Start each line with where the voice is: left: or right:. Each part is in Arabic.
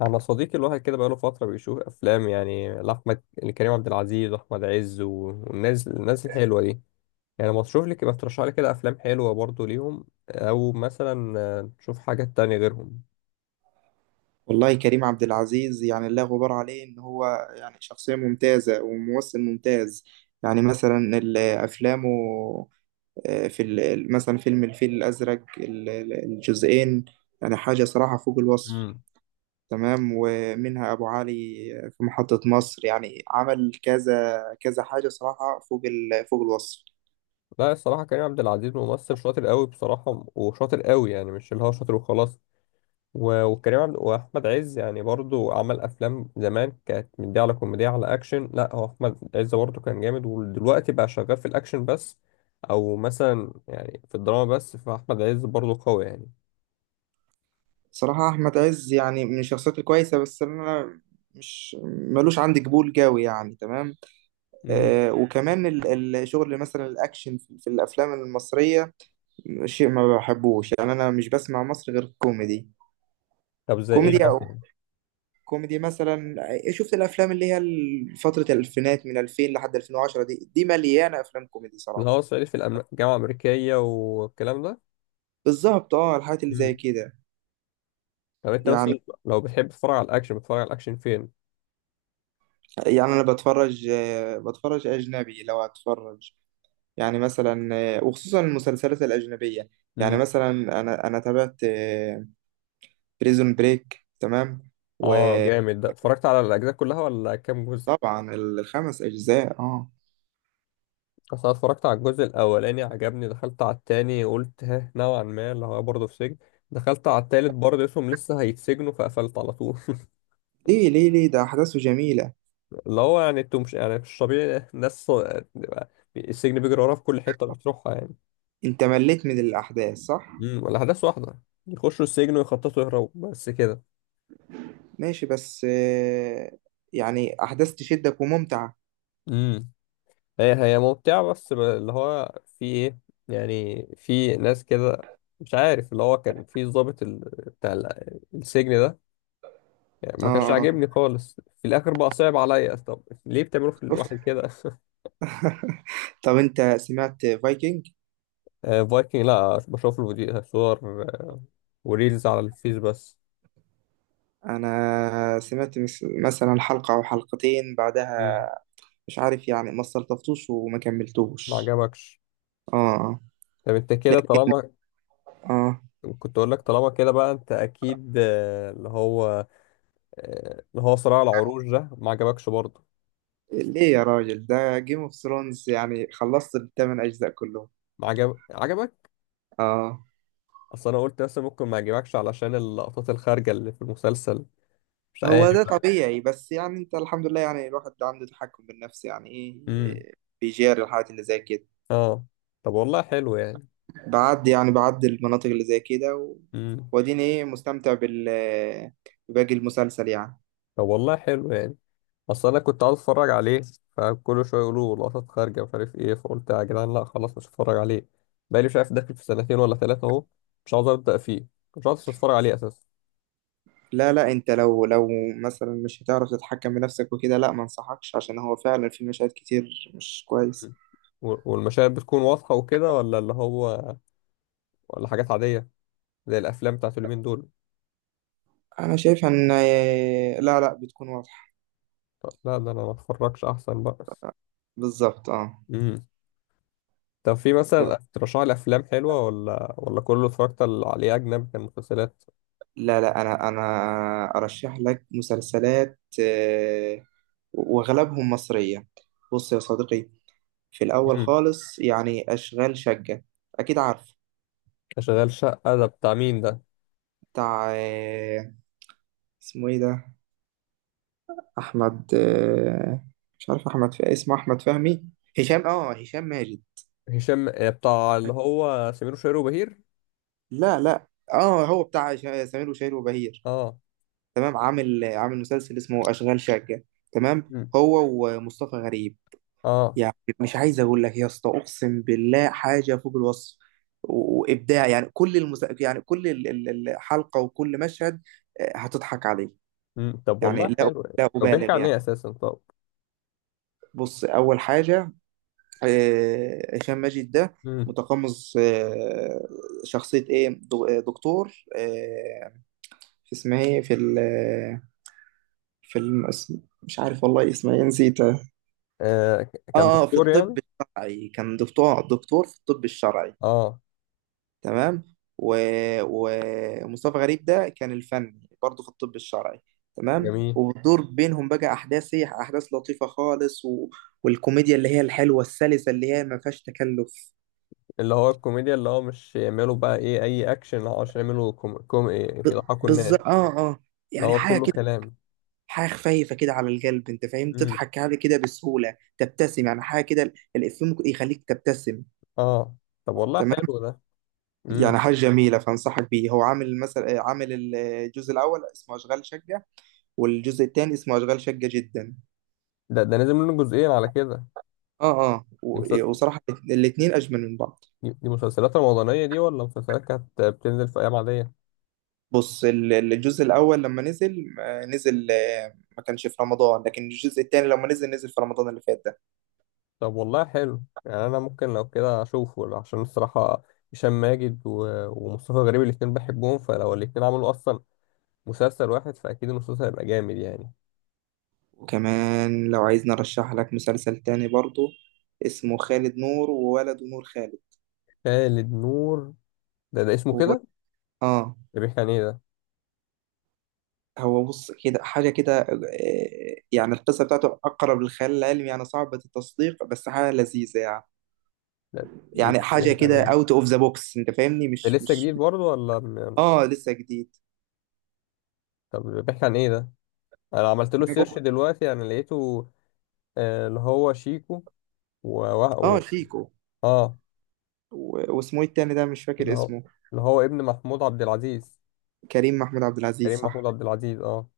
left: انا صديقي الواحد كده بقاله فتره بيشوف افلام يعني لاحمد لكريم عبد العزيز واحمد عز والناس الحلوه دي. يعني ما تشوف لي كده ترشح لي كده افلام حلوه برضو ليهم او مثلا تشوف حاجات تانية غيرهم.
right: والله كريم عبد العزيز يعني لا غبار عليه ان هو يعني شخصية ممتازة وممثل ممتاز. يعني مثلا افلامه. في مثلا فيلم الفيل الازرق الجزئين، يعني حاجة صراحة فوق الوصف.
left: امم.
right: تمام، ومنها ابو علي في محطة مصر. يعني عمل كذا كذا حاجة صراحة فوق فوق الوصف.
left: لا الصراحه كريم عبد العزيز ممثل شاطر قوي بصراحه وشاطر قوي، يعني مش اللي هو شاطر وخلاص. وكريم عبد واحمد عز يعني برضو عمل افلام زمان كانت من دي، على كوميديا على اكشن. لا هو احمد عز برضو كان جامد ودلوقتي بقى شغال في الاكشن بس، او مثلا يعني في الدراما بس. فاحمد عز برضو قوي يعني.
right: صراحة احمد عز يعني من الشخصيات الكويسة، بس انا مش ملوش عندي قبول قوي يعني. تمام.
left: امم.
right: وكمان الشغل مثلا الأكشن في الأفلام المصرية شيء ما بحبوش. يعني أنا مش بسمع مصري غير كوميدي.
left: طب زي ايه
right: كوميدي أو
left: مثلا؟
right: كوميدي مثلا. شفت الأفلام اللي هي فترة الألفينات من 2000 لحد 2010، دي مليانة أفلام كوميدي
left: اللي
right: صراحة.
left: هو صعيدي في الجامعه الامريكيه والكلام ده.
right: بالظبط، اه، الحاجات اللي زي
left: امم.
right: كده
left: طب انت
right: يعني.
left: مثلا لو بتحب تتفرج على الاكشن، بتتفرج على الاكشن فين؟
right: يعني أنا بتفرج، بتفرج أجنبي لو هتفرج. يعني مثلا، وخصوصا المسلسلات الأجنبية. يعني
left: امم.
right: مثلا أنا تابعت بريزون بريك. تمام. و
left: اه جامد ده، اتفرجت على الاجزاء كلها ولا كام جزء؟
right: طبعا الخمس أجزاء، اه.
left: بس انا اتفرجت على الجزء الاولاني عجبني، دخلت على التاني قلت ها نوعا ما اللي هو برضه في سجن، دخلت على التالت برضه اسمهم لسه هيتسجنوا فقفلت على طول.
right: ليه؟ ده أحداثه جميلة.
left: اللي هو يعني انتوا مش يعني مش طبيعي ناس، بيبقى السجن بيجري وراها في كل حتة بتروحها يعني.
right: أنت مليت من الأحداث صح؟
left: امم. الاحداث واحدة، يخشوا السجن ويخططوا يهربوا بس كده.
right: ماشي بس يعني أحداث تشدك وممتعة.
left: امم. هي ممتعة، بس اللي هو في ايه، يعني في ناس كده مش عارف، اللي هو كان في ضابط بتاع السجن ده، يعني
right: اه.
left: ما كانش
right: آه.
left: عاجبني خالص في الاخر. بقى صعب عليا، طب ليه بتعملوا في
right: شفت.
left: الواحد كده؟
right: طب أنت سمعت فايكنج؟
left: فايكنج لا، بشوف له صور آه، وريلز على الفيس بس.
right: أنا سمعت مثلا حلقة أو حلقتين بعدها.
left: مم.
right: مش عارف يعني، ما استلطفتوش وما
left: ما
right: كملتوش.
left: عجبكش؟
right: اه. آه.
left: طب انت
right: لا.
left: كده طالما
right: اه.
left: كنت اقول لك، طالما كده بقى انت اكيد اللي هو اللي هو صراع العروش ده ما عجبكش برضه؟
right: ليه يا راجل، ده جيم اوف ثرونز، يعني خلصت الثمان أجزاء كلهم.
left: ما عجبك.
right: اه،
left: اصل انا قلت مثلا ممكن ما يعجبكش علشان اللقطات الخارجه اللي في المسلسل، مش عارف.
right: هو ده طبيعي، بس يعني انت الحمد لله، يعني الواحد عنده تحكم بالنفس. يعني ايه؟
left: امم.
right: بيجاري الحاجات اللي زي كده.
left: اه. طب والله حلو يعني.
right: بعدي يعني، بعدي المناطق اللي زي كده،
left: امم.
right: واديني ايه، مستمتع بال باقي المسلسل يعني.
left: طب والله حلو يعني. اصل انا كنت عاوز اتفرج عليه، فكل شويه يقولوا لقطات خارجه مش عارف ايه، فقلت يا جدعان لا خلاص مش هتفرج عليه. بقالي مش عارف داخل في سنتين ولا ثلاثه اهو مش عاوز ابدا فيه، مش عاوز اتفرج عليه اساسا.
right: لا لا، انت لو مثلا مش هتعرف تتحكم بنفسك وكده، لا ما انصحكش، عشان هو فعلا في مشاهد كتير مش كويس.
left: مم. والمشاهد بتكون واضحه وكده، ولا اللي هو ولا حاجات عاديه زي الافلام بتاعت اليومين دول؟
right: انا شايف ان لا لا، بتكون واضحة.
left: طب لا، ده انا ما اتفرجش احسن بقى.
right: بالظبط، اه.
left: امم. طب في مثلا ترشح لي افلام حلوه، ولا كله اتفرجت عليه اجنبي كان مسلسلات؟
right: لا لا، انا ارشح لك مسلسلات، واغلبهم مصرية. بص يا صديقي، في الاول
left: امم.
right: خالص يعني اشغال شقة، اكيد عارف.
left: شغال شقه ده بتاع مين ده؟
right: بتاع اسمه ايه ده، احمد، مش عارف احمد، في اسمه احمد فهمي. هشام، اه هشام ماجد.
left: هشام بتاع اللي هو سمير وشهير وبهير.
right: لا لا. اه، هو بتاع سمير وشهير وبهير.
left: اه.
right: تمام. عامل مسلسل اسمه اشغال شقة، تمام.
left: مم.
right: هو ومصطفى غريب.
left: اه.
right: يعني مش عايز اقول لك يا اسطى، اقسم بالله حاجه فوق الوصف وابداع يعني. كل يعني كل الحلقه وكل مشهد هتضحك عليه.
left: مم. طب
right: يعني
left: والله
right: لا،
left: حلو يعني،
right: لا
left: طب بيحكي
right: ابالغ
left: عن
right: يعني.
left: ايه اساسا طب؟
right: بص، اول حاجه هشام ماجد ده
left: مم.
right: متقمص شخصيه ايه دكتور في اسمها ايه، في ال في مش عارف والله اسمها ايه، نسيتها.
left: كان
right: اه، في
left: دكتور يعني؟
right: الطب الشرعي كان دكتور، دكتور في الطب الشرعي.
left: اه
right: تمام ومصطفى غريب ده كان الفني برضه في الطب الشرعي. تمام.
left: جميل.
right: وبتدور بينهم بقى احداث، هي احداث لطيفه خالص و... والكوميديا اللي هي الحلوه السلسه اللي هي ما فيهاش تكلف.
left: اللي هو الكوميديا، اللي هو مش يعملوا بقى ايه اي اكشن، اللي هو عشان يعملوا كوم ايه
right: ب...
left: يضحكوا الناس.
right: بالظبط، اه، اه.
left: اللي
right: يعني
left: هو
right: حاجه
left: كله
right: كده،
left: كلام.
right: حاجه خفيفه كده على القلب، انت فاهم،
left: مم.
right: تضحك عليه كده بسهوله، تبتسم، يعني حاجه كده الافيه ممكن يخليك تبتسم.
left: اه. طب والله
right: تمام.
left: حلو ده. مم.
right: يعني حاجه جميله، فانصحك بيه. هو عامل مثلا، عامل الجزء الاول اسمه اشغال شقه، والجزء الثاني اسمه اشغال شقه جدا.
left: ده ده نازل منه جزئين على كده؟
right: اه، اه
left: دي, مسل...
right: وصراحة الاتنين أجمل من بعض.
left: دي مسلسلات رمضانية دي، ولا مسلسلات كانت بتنزل في ايام عادية؟
right: بص الجزء الأول لما نزل، نزل، ما كانش في رمضان، لكن الجزء التاني لما نزل، نزل في رمضان اللي فات ده.
left: طب والله حلو يعني، انا ممكن لو كده اشوفه، عشان الصراحه هشام ماجد ومصطفى غريب الاتنين بحبهم، فلو الاتنين عملوا اصلا مسلسل واحد فاكيد المسلسل هيبقى جامد يعني.
right: وكمان لو عايزني أرشح لك مسلسل تاني برضو، اسمه خالد نور وولده نور خالد.
left: خالد نور، ده ده اسمه
right: هو.
left: كده؟
right: اه.
left: ده بيحكي عن ايه ده؟
right: هو بص كده، حاجة كده يعني القصة بتاعته أقرب للخيال العلمي، يعني صعبة التصديق، بس حاجة لذيذة يعني. يعني حاجة
left: بيحكي عن
right: كده
left: ايه؟
right: أوت أوف ذا بوكس، أنت فاهمني
left: ده
right: مش
left: لسه
right: مش
left: جديد برضه ولا
right: اه لسه جديد.
left: طب بيحكي عن ايه ده؟ انا عملت له سيرش دلوقتي يعني لقيته اللي هو شيكو و... و...
right: اه
left: و-
right: شيكو
left: اه.
right: و... واسمه ايه التاني ده، مش
left: اللي
right: فاكر
left: هو
right: اسمه.
left: ابن محمود عبد العزيز،
right: كريم محمود عبد العزيز
left: كريم محمود
right: صح.
left: عبد العزيز اه.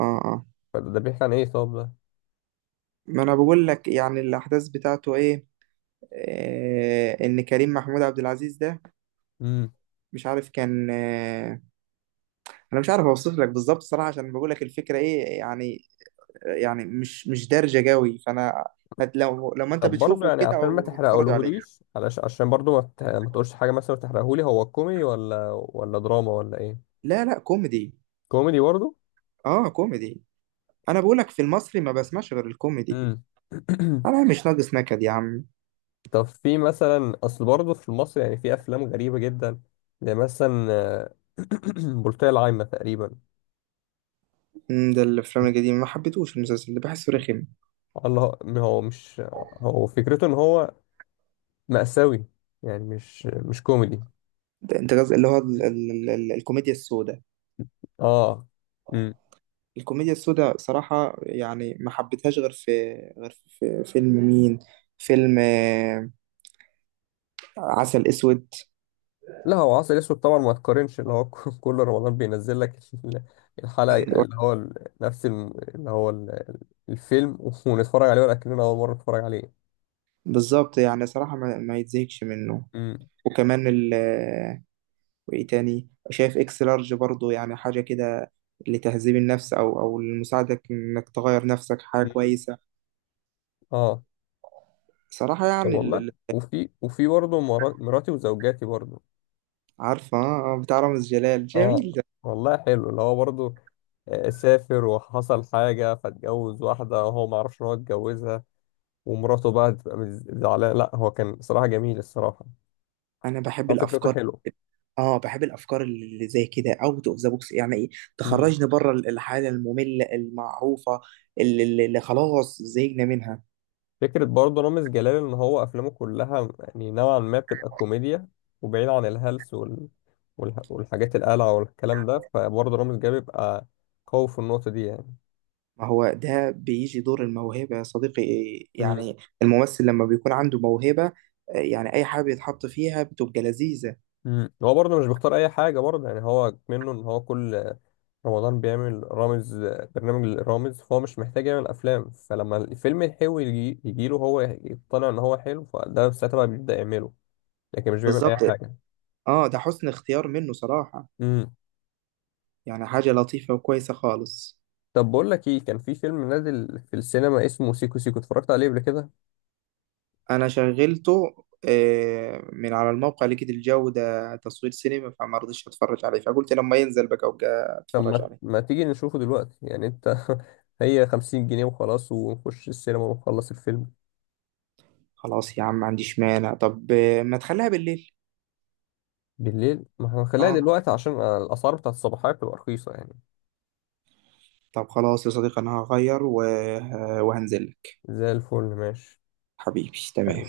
right: اه، اه.
left: فده ده بيحكي عن ايه طب؟
right: ما انا بقول لك يعني الاحداث بتاعته ايه. آه، ان كريم محمود عبد العزيز ده
left: ده
right: مش عارف كان آه، انا مش عارف اوصف لك بالظبط صراحة، عشان بقول لك الفكرة ايه يعني. يعني مش دارجة قوي فانا. هت، لو لما انت
left: طب برضه
right: بتشوفه
left: يعني
right: كده،
left: عشان
right: او
left: ما
right: لما بتتفرج عليه.
left: تحرقهوليش، علشان عشان برضه ما تقولش حاجه مثلا وتحرقهولي. هو كوميدي ولا دراما ولا ايه؟
right: لا لا، كوميدي.
left: كوميدي برضه؟
right: اه كوميدي. انا بقول لك في المصري ما بسمعش غير الكوميدي.
left: امم.
right: انا مش ناقص نكد يا عم.
left: طب في مثلا، اصل برضه في مصر يعني في افلام غريبه جدا، زي مثلا بلطية العايمه تقريبا.
right: مم، ده الافلام القديمه ما حبيتهوش، المسلسل ده بحسه رخم.
left: الله، هو مش، هو فكرته ان هو مأساوي، يعني مش مش كوميدي.
right: ده انت قصدي اللي هو ال ال ال ال الكوميديا السوداء.
left: اه
right: الكوميديا السوداء صراحه يعني ما حبيتهاش غير في، غير في فيلم مين، فيلم عسل اسود.
left: لا هو عسل اسود طبعا ما تقارنش. اللي هو كل رمضان بينزل لك ال- الحلقة، اللي هو نفس اللي هو الفيلم، ونتفرج عليه ولا كأننا أول مرة نتفرج عليه.
right: بالظبط، يعني صراحه ما يتزهقش منه.
left: امم.
right: وكمان ال وايه تاني، شايف اكس لارج برضه يعني حاجه كده لتهذيب النفس، او او لمساعدك انك تغير نفسك. حاجه
left: امم.
right: كويسه
left: اه.
right: صراحه
left: طب
right: يعني
left: والله، وفي برضه مراتي وزوجاتي برضه.
right: عارفه، بتاع رامز جلال
left: اه
right: جميل.
left: والله حلو اللي هو برضه، سافر وحصل حاجة فاتجوز واحدة وهو ما عرفش إن هو اتجوزها، ومراته بقى تبقى زعلانة. لا هو كان صراحة جميل الصراحة.
right: انا بحب
left: فكرته
right: الافكار.
left: حلوة.
right: اه، بحب الافكار اللي زي كده، اوت اوف ذا بوكس، يعني ايه، تخرجني بره الحاله الممله المعروفه اللي خلاص زهقنا منها.
left: فكرة برضه رامز جلال إن هو أفلامه كلها يعني نوعا ما بتبقى كوميديا، وبعيد عن والحاجات القلعة والكلام ده، فبرضه رامز جلال بيبقى قوي في النقطة دي يعني.
right: ما هو ده بيجي دور الموهبه يا صديقي
left: مم.
right: يعني. الممثل لما بيكون عنده موهبه يعني اي حاجه بيتحط فيها بتبقى لذيذه.
left: مم. هو برضه مش بيختار أي حاجة برضه، يعني هو منه إن هو كل رمضان بيعمل رامز برنامج للرامز، فهو مش محتاج يعمل أفلام، فلما الفيلم الحلو يجيله هو يقتنع إن هو حلو، فده ساعتها بقى بيبدأ يعمله، لكن مش بيعمل أي
right: بالظبط،
left: حاجة.
right: اه. ده حسن اختيار منه صراحه.
left: مم.
right: يعني حاجه لطيفه وكويسه خالص.
left: طب بقول لك ايه، كان في فيلم نازل في السينما اسمه سيكو سيكو، اتفرجت عليه قبل كده؟
right: انا شغلته من على الموقع، لقيت الجو ده تصوير سينما، فما رضيتش اتفرج عليه، فقلت لما ينزل بقى ابقى
left: طب
right: اتفرج
left: ما
right: عليه.
left: ما تيجي نشوفه دلوقتي يعني انت؟ هي 50 جنيه وخلاص، ونخش السينما ونخلص الفيلم.
right: خلاص يا عم، ما عنديش مانع، طب ما تخليها بالليل.
left: بالليل ما هنخليها
right: اه.
left: دلوقتي، عشان الاسعار بتاعت الصباحية بتبقى رخيصة يعني.
right: طب خلاص يا صديقي، انا هغير و وهنزل لك.
left: زي الفل، ماشي.
right: حبيبي تمام.